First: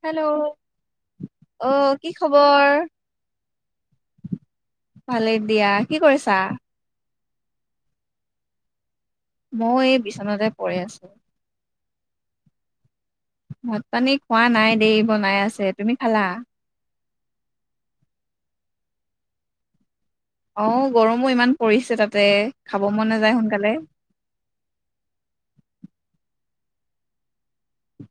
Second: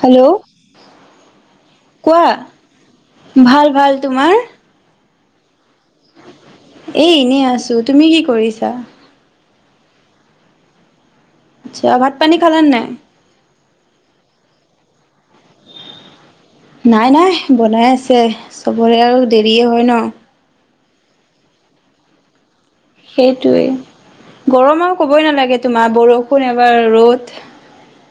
Hello অ কি খবৰ কোৱা ভাল- ভাল তোমাৰ? ভালেই দিয়া কি কৰিছা? এ ', এনেই আছো তুমি কি কৰিছা? মই এই বিচনাতে পৰি আছো। আচ্ছা ভাত পানী খালা নে নাই? ভাত পানী খোৱা নাই দেই বনাই আছে তুমি খালা? নাই -নাই বনাই আছে চবৰে আও দেৰিয়ে হয় ন। অ গৰমো ইমান পৰিছে তাতে। খাব মন নাযায় সেইটোয়ে সোনকালে গৰম আও কবই নালাগে তোমাৰ বৰষুন এ এবাৰ ৰ'দ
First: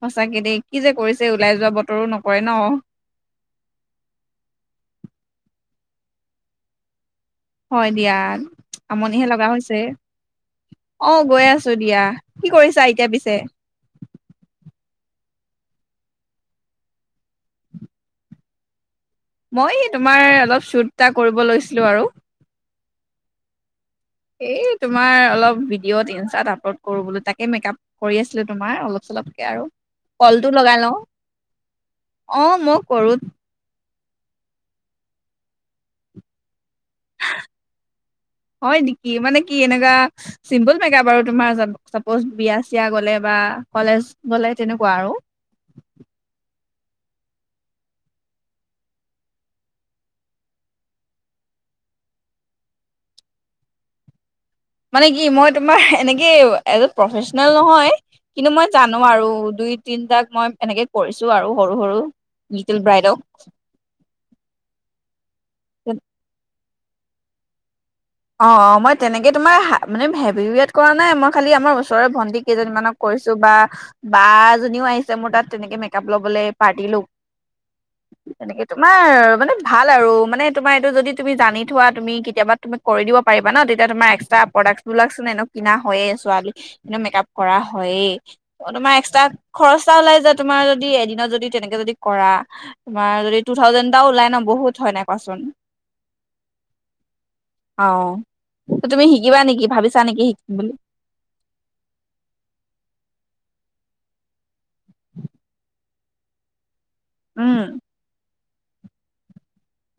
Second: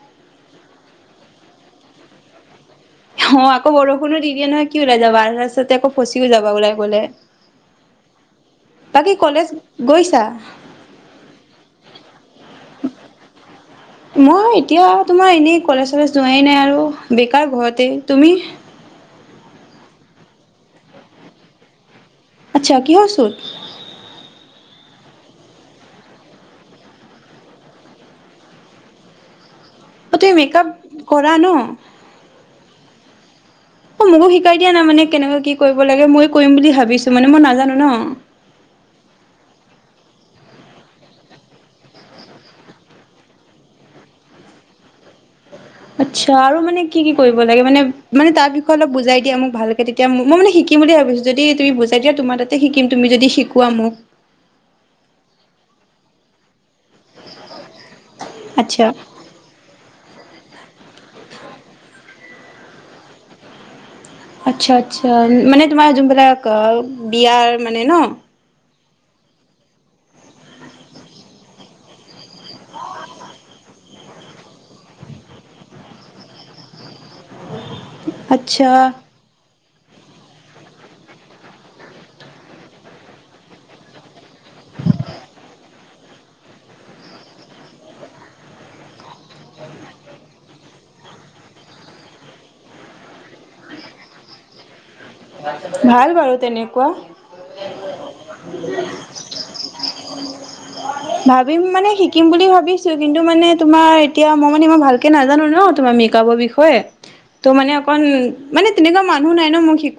সঁচাকে দেই কি যে কৰিছে ওলাই যোৱা বতৰো নকৰে ন? অ আকৌ বৰষুণো দি দিয়ে নহয় কি ওলাই যাবা ৰাস্তাতে আকৌ ফচিও যাব ওলাই গ'লে? হয় দিয়া বাকী আমনিহে লগা কলেজ হৈছে গৈছা অ গৈ আছো দিয়া। কি কৰিছা এতিয়া পিছে? মই এতিয়া তোমাৰ এনেই কলেজ চলেজ যোৱাই নাই আৰু বেকাৰ ঘৰতে তুমি? মই তোমাৰ অলপ চুট এটা কৰিব লৈছিলো আৰু। আচ্ছা, কিহৰ চুত? এই তোমাৰ অলপ ভিডিঅ'ত ইনষ্টাত আপলোড কৰো বোলো, তাকে মেক আপ কৰি আছিলো তোমাৰ অলপ চলপকে আৰু। অ তুমি কলটো মেকআপ লগাই কৰা ন? কৰোত অ মোকো শিকাই দিয়া না মানে কেনেকে কি কৰিব লাগে ময়ো কৰিম বুলি ভাবি ভাবিছো মানে মই নাজানো ন। হয় নেকি মানে কি এনেকুৱা চিম্পুল মেক আপ আৰু তোমাৰ চাপজ বিয়া চিয় গ'লে বা কলেজ গ'লে তেনেকুৱা আৰু। আচ্ছা আৰু মানে কি‌ কি কৰিব লাগে মানে মানে? তাৰ বিষয়ে অলপ বুজাই দিয়া মোক ভালকে তেতিয়া মই মানে শিকিম বুলি ভাবিছো। যদি তুমি বুজাই দিয়া তোমাৰ তাতে শিকিম তুমি যদি শিকোৱা মোক? মানে কি মই তোমাৰ এনেকে এজ প্ৰফেচনেল নহয়। কিন্তু মই আচ্ছা জানো আৰু দুই, তিনটাক মই এনেকে কৰিছো আৰু সৰু সৰু লিটিল ব্ৰাইডক। আত্চ্ছা আত্চ্ছা মানে তোমাৰ যোনবিলাক আ বিয়াৰ মানে ন অ অ মই তেনেকে তোমাৰ হা মানে হেবিৱেট কৰা নাই মই খালি আমাৰ ওচৰৰে ভণ্টিক কেইজনীমানক কৰিছো বা বা এজনীও আহিছে মোৰ তাত তেনেকে মেক আপ লবলৈ পাৰ্টি লোক তেনেকে আচ্ছা তোমাৰ মানে? ভাল আৰু মানে তোমাৰ এইটো যদি তুমি জানি থোৱা তুমি কেতিয়াবা তুমেত কৰি দিব পাৰিবা ন তেতিয়া তোমাৰ এক্সট্ৰা প্ৰডাক্টবিলাকচোন এনে কিনা হয়য়ে ছোৱালীনে মেকআপ কৰা হয়ে, তোমাৰ এক্সট্ৰা খৰচা ওলাই যায় তোমাৰ যদি এদিনত যদি তেনেকে যদি কৰা। তোমাৰ যদি টু থাউজেনড এটা ওলাই ন বহুত হয় নাই। কোৱাচোন [unintelligible] ভাল বাৰু তেনেকুৱা। অ তুমি শিকিবা নেকি ভাবিছা নেকি শিকিম বুলি? ভাবিম মানে শিকিম বুলি ভাবিছো কিন্তু মানে তোমাৰ এতিয়া মই মানে ইই ভালকে নাজানো ন তোমাৰ মেকআপৰ বিষয়ে ত' মানে উম অকণ মানে তেনেকুৱা মানুহ নাই ন' মোক শিক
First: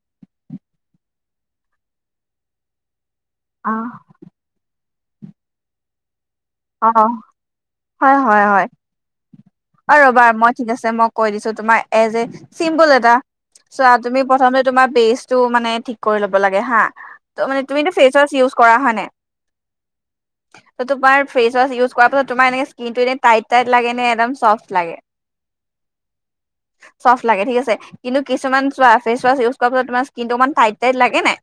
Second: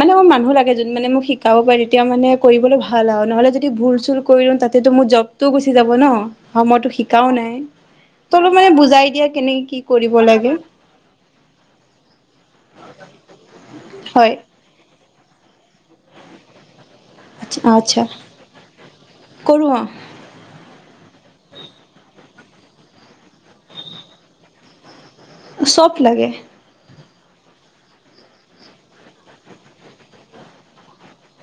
মানে মোৰ মানুহ লাগে যোন মানে মোক শিকাব পাৰে তেতিয়া মানে কৰিবলৈ ভা ভাল নহলে যদি অ ভুল-চুল কৰিলওঁ তাতে টো মোৰ জবটোও গুচি যাব ন। অ সময়তো শিকাও নাই হয় হয় তল হয় মানে বুজাই দিয়া কেনেকে কি অ কৰিব ৰ'বা মই লাগে? ঠিক আছে মই কৈ দিছো তোমাৰ এজ এ চিম্পুল এটা চ' তুমি হয় প্ৰথমতে তোমাৰ বেষ্ট টো মানে ঠিক কৰি ল'ব লাগে হা। তুমিটো আচ্ছা ফেচৱাছ উচ কৰা হয় নে? কৰো ত বাৰ ফেচ ৱাচ ইউজ কৰ পাছত তোমাৰ এ স্কিন টো টাইট-টাইট লাগে নে এডম চফ লাগে। চফ লাগে। চফ্ট লাগে ঠিক আছে কিন্তু কিছুমান চোৱা ফেচৱাচ ইউজ কৰাৰ পিছত তোমাৰ স্কিনটো অকণ মন টাইট-টাইট লাগে নাই?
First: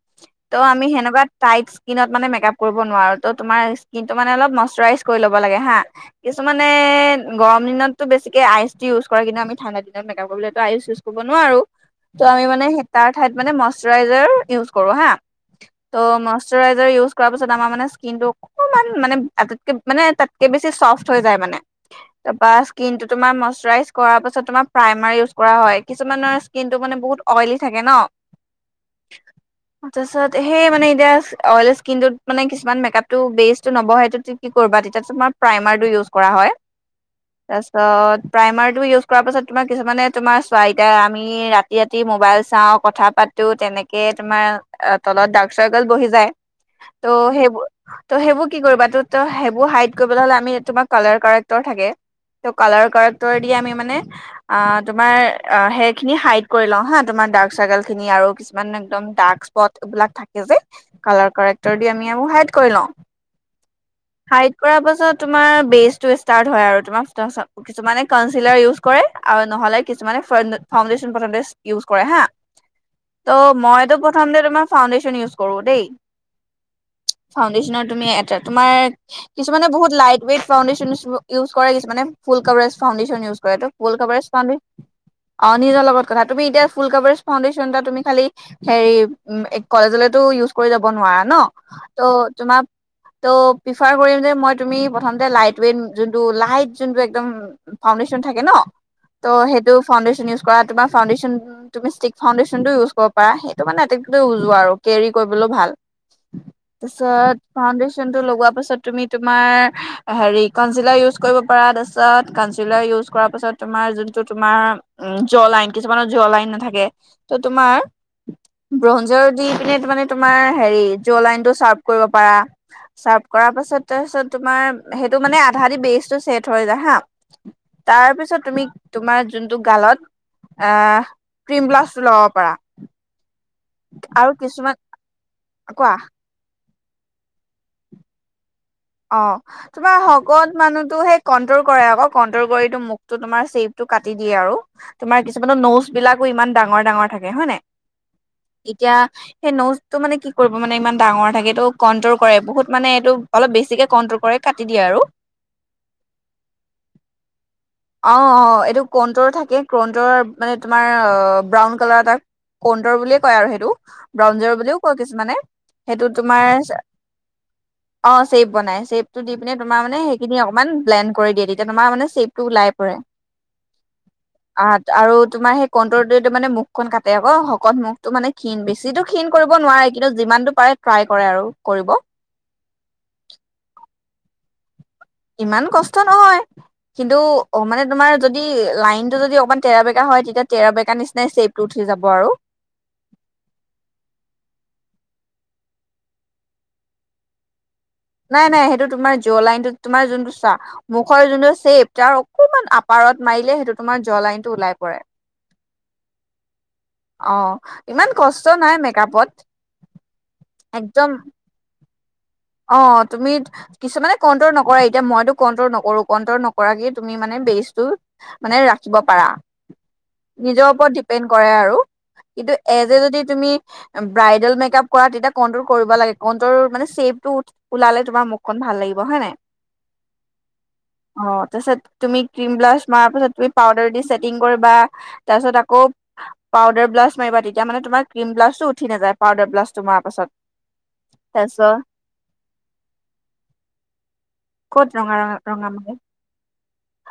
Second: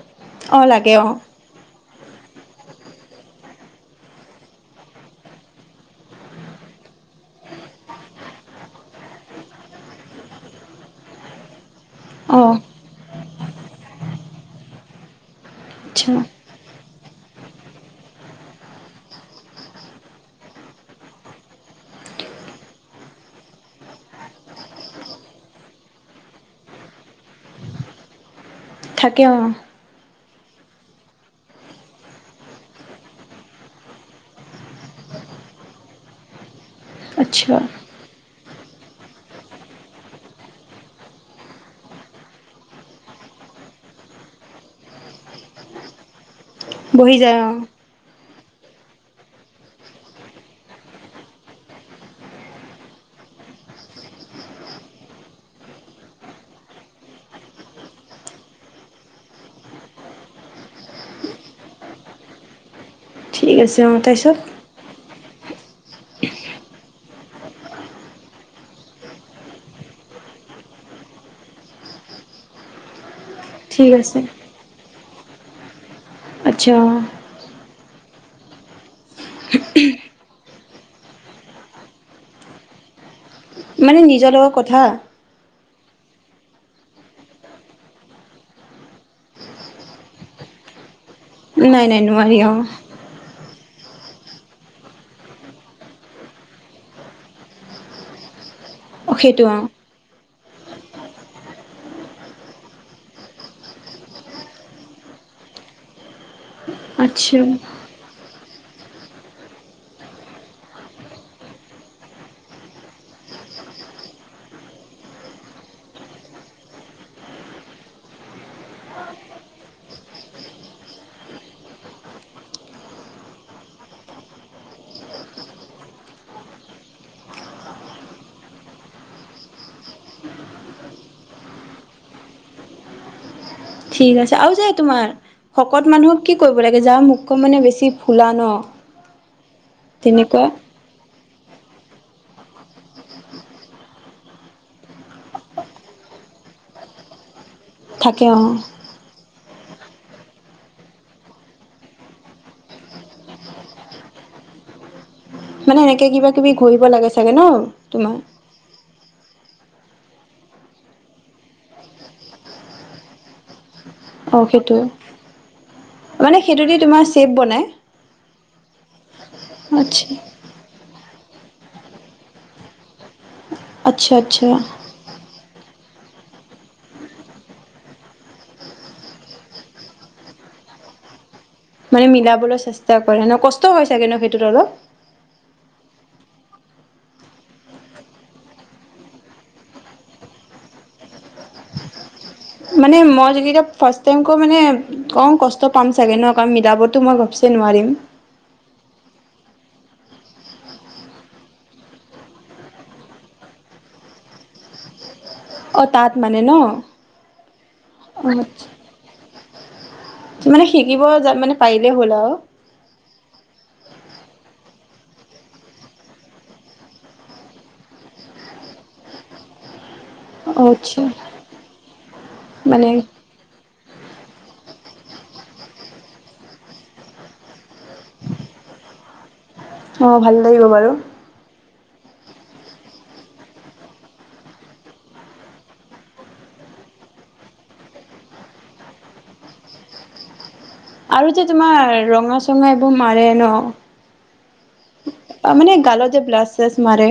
ত' অ আমি লাগে অ হেনেকোৱা তাই স্কিনত মানে মেকআপ কৰিব নো তো তোমাৰ স্কিনটো মানে অলপ নষ্ট ই কৰি ল'ব লাগে হা কিছুমানে গৰম দিনতটো বেছিকে আইচ ইউজ কৰে কিন্তু আমি ঠাণ্ডা দিনত মেকপ কৰিবো আইচ ইউজ কৰিব নোৱাৰো। ত' অ আমি মানে তাৰ ঠাইত মানে মইশ্বাৰইজাৰ ইউজ কৰো হা। ত', আচ্ছা মাষ্টাৰ ৰাজ ইউজ কৰ পিছত আমাৰ মানে স্কিননটো অকণমান মানে? মানে তাতকে বেছি চফ্ট হৈ যায় মানে তাৰপৰা স্কিনটো তোমাৰ মইশৰাইজ কৰাৰ পাছত তোমাৰ প্ৰাইমাৰ ইউজ কৰা হয় কিছুমানৰ স্কিনটো মানে বহুত অইলি থাকে ন? থাকে অ', তাৰপিছত সেই মানে এতিয়া অইল স্কিনত মানে কিছুমান মেকআপটো বেচটো নবহেইটো কি কৰিবা তেতিয়া তুমাৰ প্ৰাইমাৰটো ইউজ কৰা হয়। আচ্ছা তাৰপিছত? প্ৰাইমাৰটো ইউজ কৰাৰ পাছত তোমাৰ কিছুমানে তোমাৰ চইতা আমি ৰাতি ৰাতি মোবাইল চাওঁ কথা পাতো তেনেকেই তোমাৰ তলত ডাৰ্ক চাৰ্কেল বহি যায়। ত', বহি যায় অ সেইব ত ', সেইব কি কৰিবা তটো ত', সেইবোৰ হাইড কৰিবলৈ হলে আমি তোমাৰ কালাৰ কাৰেক্টৰ থাকে ত কালাৰ কাৰেক্টৰ দি আমি মানে আহ তোমাৰ হেয়াৰ খিনি হাইট কৰি লওঁ হা তোমাৰ্ক চাৰ্ল খিনি আৰু কিছুমান একম ডাৰ্ক স্প এইবিলাক থাকে যে কালাৰ কক্টৰ দি আমি এইবোৰ হাই কৰি লওঁ। ঠিকছে। হাইট কৰা পাছত তোমাৰ বেচটো ষ্টাৰট হয় আৰু তোমাৰ। কিছুমানে কািলাৰ ইউজ কৰে আৰু নহলে কিছুমানে ফাউডেশচন প্ৰথমতে ইউজ কৰে হা ত', ঠিক মইো আছে প্ৰথম তোমাৰ ফাউণ্ডেশ্যন ইউজ কৰো দেই। আচ্ছা অ ফাউণ্ডেশচনৰ তুমি এ', তোমাৰ কিছুমানে বহুত লাইট ৱেইট ফাউডেশন ইউজ কৰাইছে মান ফুল কভাৰেজ ফাণ্ডেশন ইউজ টো ফুল মানে কাপাৰ নিজৰ লগত চানি কথা আৰু নিজৰ লগত কথা তুমি এতিয়া ফুল কভাৰেজ ফাউণ্ডেশচন এটা তুমি খালি হেৰি উম কলেজলেতো ইউজ কৰি যাব নোৱাৰা। ন', নাই ত নাই ', নোৱাৰি অ তোমাৰ ত', প্ৰিফাৰ কৰিম যে মই তুমি প্ৰথম লাইট ৱট য লাইট যোন একম ফাউডেশন থাকে ন। ত' সেইটো ফাউণ্ডেশ্যন ইউজ কৰা তোমাৰ ফাউণ্ডেশ্যন তুমি ষ্টিক ফাউণ্ডেশ্যন টো ইউজ কৰিব পাৰা সেইটো মানে এট উজোৱা আৰু কেৰি কৰিবলৈ ভাল। তছ আচ্ছা ফাউণ্ডেশনটো লগোৱা পিছত তুমি তোমাৰ হেৰি কঞ্চিলাৰ ইউচ কৰিব পৰা তাৰ পাছত কঞ্চিলাৰ ইউচ কৰাৰ পাছত তোমাৰ জোনটো তোমাৰ উম ', জ লাইন কিছুমানৰ জ লাইন নাথাকে তোমাৰ ব্ৰঞ্জৰ দি পিনে তোমাৰ জ লাইনটো শ্বাৰ্প কৰিব পাৰা শ্বাৰ্প কৰা পাছত তাৰপিছত তোমাৰ সেইটো মানে আধা দি বেচটো চছেট হৈ যায় হা তাৰ পিছত তুমি তোমাৰ যোনটো গালত আহ ক্ৰীম ব্লাছটো লগাব পাৰা। ঠিক আছে আৰু যে তোমাৰ ভকত কোৱা মানুহক কি কৰিব লাগে যাৰ মুখ মানে বেছি ফুলা ন? অ', তোমাৰ তেনেকুৱা শকত মানুহতো এই কন্ট্ৰল কৰেই আকৌ কন্ট্ৰল কৰি মুখতো তোমাৰ চেপটো কাটি দিয়ে আৰু তোমাৰ কিছুমানো নোচ বিলাকো ইমান ডাঙৰ ডাঙৰ থাকে হয় নে নাই। থাকে অ এতিয়া। সেই নোচটো মানে কি কৰিব মানে ইমান ডাঙৰ থাকে। এইটো কণ্ট্ৰল কৰে বহুত মানে এইটো অলপ বেছি। বেছিকে কনতল কৰে কাটি দিয়ে আৰু। মানে এনেকে কিবা কিবি ঘূৰিব লাগে চাগে ন। তোমাৰ অ' অ' এইটো কনটোৰ থাকে। ক্ৰণ্ডৰ মানে তোমাৰ ব্ৰাউন কালাৰ টা ক্ৰণ্ডৰ বুলিয়ে কয় আৰু সেইটো। অ ব্ৰাউনজাৰ বুলি সেইটো কয় কিছুমানে সেইটো মানে তোমাৰ সেইটো দি তোমাৰ চেপ বনাই অ চেপ বনায়। চেপটো দি পিনে আচ্ছা সেইখিনি অকণমান ব্লেন। কৰি দিয়ে তেতিয়া তোমাৰ মানে চেপ। টো ওলাই পৰে। আচ্ছা আচ্ছা আহ আৰু তোমাৰ সেই। কণ্ট্ৰটোৰে মানে মুখখন কাটে আকৌ শকত মুখটো মানে ক্ষীণ বেছিতো ক্ষীণ কৰিব নোৱাৰে কিন্তু যিমানতটো পাৰে ট্ৰাই কৰে আৰু। কৰিব মানে মিলাবলৈ চেষ্টা। মিলাবলৈ কষ্ট হৈ চাগেনো সেইটোত অলপ। ইমান কষ্ট নহয় কিন্তু অ মানে তোমাৰ যদি লাইনটো যদি অকমান তেৰাবেকা হয় তেতিয়া তেৰাবেকা নিচিনাই চেপটো উঠি যাব আৰু। মানে মই যদি এতিয়া ফাৰ্ষ্ট টাইম কৈ মানে কওঁ কষ্ট পাম চাগে ন কাৰণ মিলাবতটো মই ঘপছেই নোৱাৰিম। নাই নাই সেইটো তোমাৰ জ্ব লাইনটো তোমাৰ যোনটো চাহ মুখৰ যোনটো চেপ তাৰ অকমান আপাৰত মাৰিলে সেইটো তোমাৰ জ্ব লাইনটো ওলাই পৰে। অ তাত মানে ন। অ ইমান কষ্ট নাই অ মেকআপত। মানে শিকিব একদম য মানে পাৰি। এই হ'ল আৰু। অ তুমি কিছুমানে কণ্ট্ৰল নকৰে। এতিয়া মইতো কণ্ট্ৰল নকৰো কণ্ট্ৰল নকৰাকে তুমি মানে বেজটো মানে ৰাখিব পাৰা। অ নিজৰ ওপৰত আচ্ছা ডিপেণ্ড কৰে আৰু কিন্তু মানে এজ এ যদি তুমি। ব্ৰাইডেল মেক আপ কৰা তেতিয়া কন্ট্ৰল কৰিব লাগে কনটোৰ মানে চেফ। তোৰ ওঁঠ ওলালে তোমাৰ মুখখন ভাল লাগিব হয় নাই। অ ভাল লাগিব বাৰু। অ তাৰপিছত তুমি ক্ৰিম ব্লাছ মাৰা পাছত তুমি পাউদাৰ দি ছেটিং কৰিবা তাৰ পাছত আকৌ পাউদাৰ ব্লাছ মাৰিবা তেতিয়া মানে তোমাৰ ক্ৰীম ব্লাছটো উঠি নাযায় পাউদাৰ ব্লাছটো মাৰা পাছত। আৰু যে তাৰপিছত তোমাৰ ৰঙা। কিছুমানে এইবোৰ মাৰে ন। ক'ত ৰঙা ৰঙা মানে মাৰে হয়। গালত যে ব্লাছ চাছ মাৰে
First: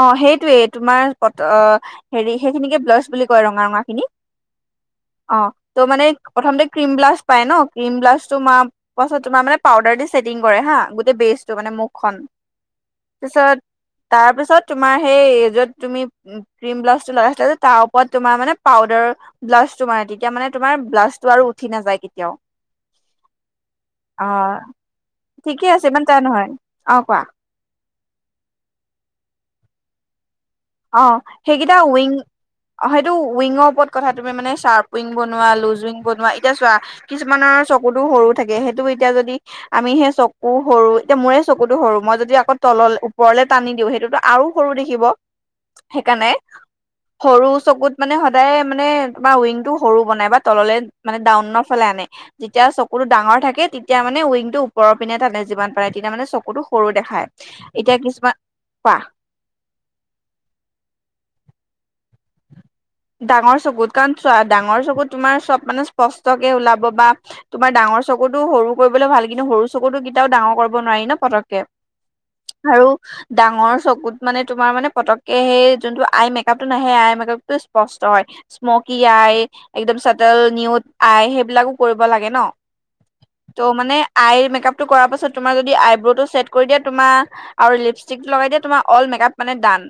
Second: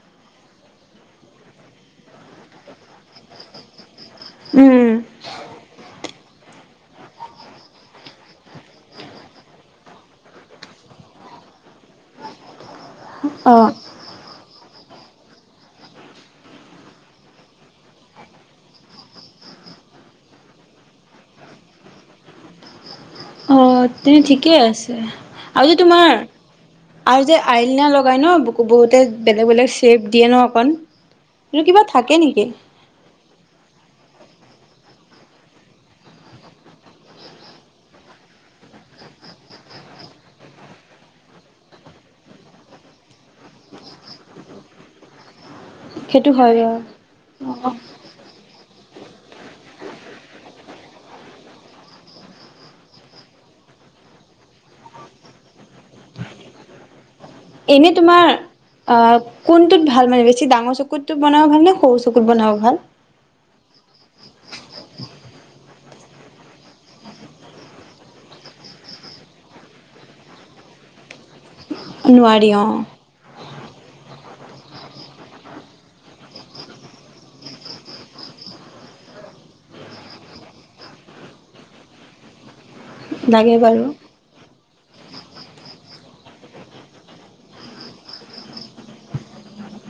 অ সেইটোৱে তোমাৰ। অ' হেৰি সেইখিনিকে ব্লাছ বুলি কয় ৰঙা ৰঙা খিনি। উম। অ ত মানে প্ৰথম ক্ৰীম ব্লাছ পায় ন, ক্ৰীম ব্লাছ তো মানে মৰাৰ পিছততোমাৰ মানে পাউদাৰ দি চেটিং কৰে হা গোটেই বেচটো মানে মুখখন অ পিছত। তাৰ পিছত তোমাৰ সেই য'ত তুমি ক্ৰীম ব্লাছটো লগাইছিলা যে তাৰ ওপৰত তোমাৰ মানে পাউডাৰ ব্লাছটো মাৰে তেতিয়া মানে তোমাৰ ব্লাছটো আৰু উঠি নাযায় কেতিয়াও। তো ঠিকেই অ', আছে আৰু ঠিকে যে আছে ইমান তোমাৰ টান নহয় অ' কোৱা আৰু যে আইলিনা লগাই। উপায় ন বহুতে বেলেগ বেলেগ চেপ দিয়ে ন। অকণ অ' এইটো সেইকেইটা কিবা উইং থাকে নেকি অ 'সেইটো উইংৰ ওপৰত কথা তুমি মানে চ্বাৰ্প উইং বনোৱা লুজ উইং বনোৱা এতিয়া চোৱা কিছুমানৰ চকুতো সৰু থাকে সেইটো এতিয়া যদি আমি সেই চকু সৰু এতিয়া মোৰে চকুতো সৰু, মই যদি আকৌ তল ওপৰলে টানি দিওঁ সেইটোতো আৰু সৰু দেখিব। সেইকাৰণে সেইটো হয় বাৰু সৰু চকুত মানে সদায় মানে তোমাৰ উইং টো সৰু বনাই বা তললে মানে ডাউনৰ ফালে আনে যেতিয়া চকুতটো ডাঙৰ থাকে তেতিয়া মানে উইংৰ পিনে ত আাননে যিমান পাৰে তেতিয়া মানে চকুতটো সৰু দেখায়। এনে এতিয়া তোমাৰ কিছুমান পা অ' কোনটোত ভাল ভাল মানে বেছি ডাঙৰ চকুতটো বনাব ভাল নে সৰু চকুত বনাব ভাল ডাঙৰ চকুত কাৰণ ডাঙৰ চকুত চোৱা তোমাৰ চব মানে স্পষ্টকে ওলাব বা তোমাৰ ডাঙৰ চকুতো সৰু কৰিবলৈ ভাল কিন্তু সৰু চকুতো কেতিয়াও ডাঙৰ কৰিব নোৱাৰি ন পতককে। নোৱাৰি অ আৰু ডাঙৰ চকুত মানে তোমাৰ মানে পতককে সেই যোনটো সেই আই মেকআপ টো নাহে সেই আই মেকাপটো স্পষ্ট হয় স্মকি আই একদম চটেল নিউড আই সেইবিলাকো কৰিব লাগে ন? লাগে তো' বাৰু মানে আই মেকআপ টো কৰা পাছত তাৰপাছত তোমাৰ যদি আইব্ৰ টো চছেট কৰি দিয়া তোমাৰ আৰু লিপষ্টিক টো লগাই দিয়া তোমাৰ অল মেক আপ মানে ডান।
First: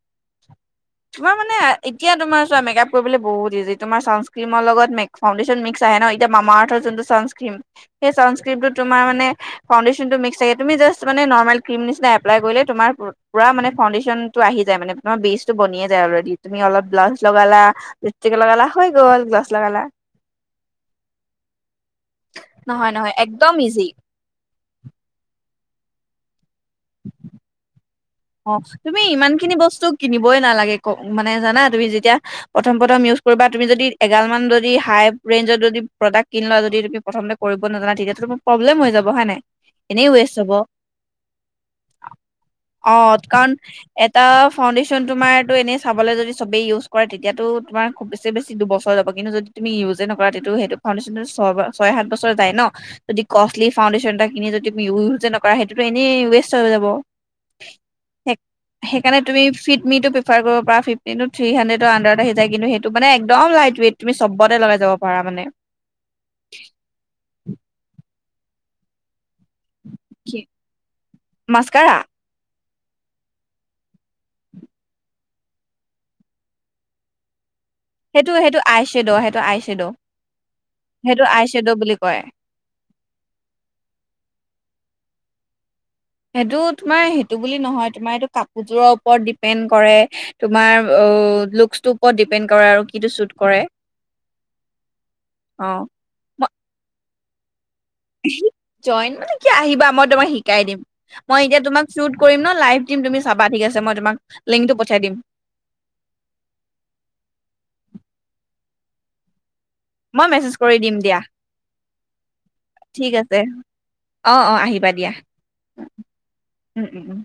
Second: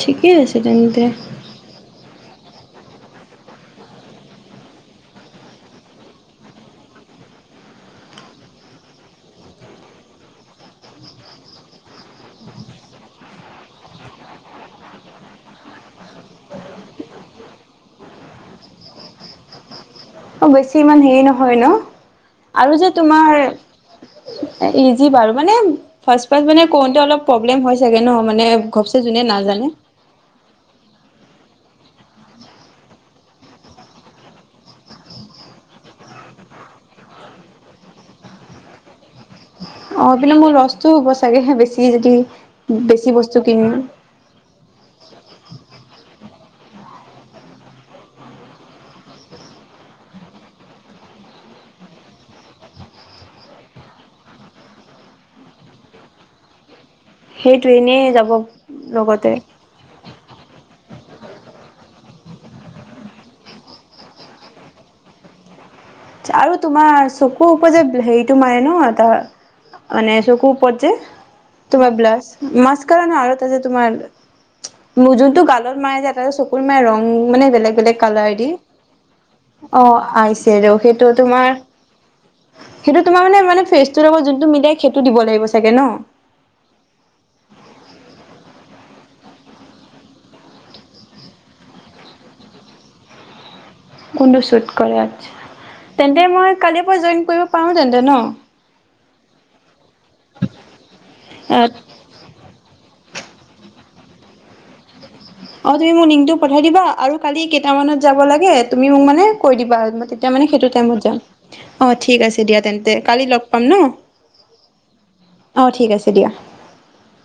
ঠিকেই আছে তেন্তে তোমাৰ মানে এতিয়া তোমাৰ চোৱা মেকআপ কৰিবলৈ বহুত ইজি তোমাৰ ছানস্ক্ৰীমৰ লগতে ফাউডেশ্যন মিক্স আহে ন এতিয়া মামা আৰ্থৰ যোনটো ছানস্ক্ৰীম সেই ছানস্ক্ৰীমটো তোমাৰ মানে ফাউডেশ্যনটো মিক্স থাকে তুমি জাষ্টা মানে নৰ্মেল ক্ৰীম নিচিনা এপ্লাই কৰিলে তোমাৰ পুৰা মানে ফাউণ্ডেশ্যনটো আহি যায় মানে তোমাৰ বেচটো বনিয়ে যায় অলৰেডি তুমি অলপ ব্লাজ লগালা লিপষ্টিক লগালা হৈ গ'ল ব্লাছ লগালা অ' বেছি ইমান হেৰি নহয় ন 'আৰু যে নহয় নহয় তোমাৰ একদম ইজি ইজি বাৰু মানে ফাষ্ট ফাষ্ট মানে কৰোঁতে অলপ প্ৰব্লেম হয় ছাগে অ' তুমি ইমান খিনি বস্তু কিনিবই নালাগে ক মানে জানা তুমি যেতিয়া প্ৰথম প্ৰথম ইউজ কৰিবা তুমি যদি এগাল মান যদি হাই ৰেঞ্জৰ যদি প্ৰডাক কিনি লোৱা যদি তুমি প্ৰথম কৰিব নাজানা তেতিয়াটো তোমাৰ প্ৰব্লেম হৈ যাব হয় নে নাই। এনেই অ' এই ৱেষ্ট পিনে হ'ব মোৰ লষ্টো হ'ব চাগে বেছি যদি বেছি অ' বস্তু কাৰণ কিনো এটা ফাউডেশচন তোমাৰটো এনেই চাবলৈ যদি চবেই ইউজ কৰে তেতিয়া তোমাৰ খুব বেছি বেছি দুবছৰ যাব কিন্তু যদি তুমি ইউজে নকৰা তেতিয়া সেইটো ফাউণ্ডেশ্যনটো ছয় ছয় সাত বছৰ যায় ন যদি কষ্টলি ফাউণ্ডেশ্যন এটা কিনি যদি তি ইউজে নকৰা সেইটোতো এনেই ৱেষ্ট হৈ যাব। সেইটো এনেই যাব সেইকাৰণে লগতে তুমি ফিটমিটো প্ৰিফাৰ কৰিব পাৰা ফিফটিন টো থি শানদেত আডাৰত আহি যায় কিন্তু সেইটো মানে একদম লাইট ৱেট তমি চবতে লগাই যাব পাৰা মানে। আৰু তোমাৰ চকুৰ ওপৰৰ যে হেৰি তোমাৰে ন তাৰ অ কি চকু ওপৰত যে তোমাৰ মাস্কাৰা ব্লাছ মাস্ক মাস্কাৰা আৰু এটা যে তোমাৰ যোনটো গালত মাৰে যে চকুৰ ৰং মানে বেলেগ বেলেগ সেইটো কালাৰ দি সেইটো আই শ্বেড' সেইটো আই শ্বেড' অ' আই চেদ' সেইটো আই তোমাৰ শ্বেড' বুলি কয় সেইটো তোমাৰ মানে ফেচটোৰ লগত যোনটো মিলে সেইটো দিব লাগিব চাগে ন! সেইটো তোমাৰ সেইটো বুলি নহয় তোমাৰ এইটো তোমাৰ কাপোৰ যোৰৰ ওপৰত ডিপেণ্ড কৰে তোমাৰ লুক্সটো ওপৰত দিপেণ্ড কৰে আৰু কিটো চুট কৰে। কোনটো শ্বুট কৰে অ আচ্ছা তেন্তে মই কালিৰ পৰা জইন কৰিব পাৰোঁ তেন্তে ন জইন মানে কি আহিবা। মই তোমাক শিকাই দিম মই এতিয়া তোমাক চুট কৰিম ন লাইভ। দিম তুমি চাবা ঠিক আছে মই তোমাক লিংকটো পঠাই দিম। অ তুমি মোক লিংকটো পঠাই দিবা আৰু কালি কেইটামানত যাব লাগে তুমি মোক মানে- কৈ দিবা মই তেতিয়া মানে মেছেজ সেইটো কৰি দিম টাইমত যাম, দিয়া অ', ঠিক আছে দিয়া তেন্তে ঠিক কালি আছে লগ পাম ন অ', অ', আহিবা দিয়া। অ', ঠিক আছে দিয়া। উম, উম, উম।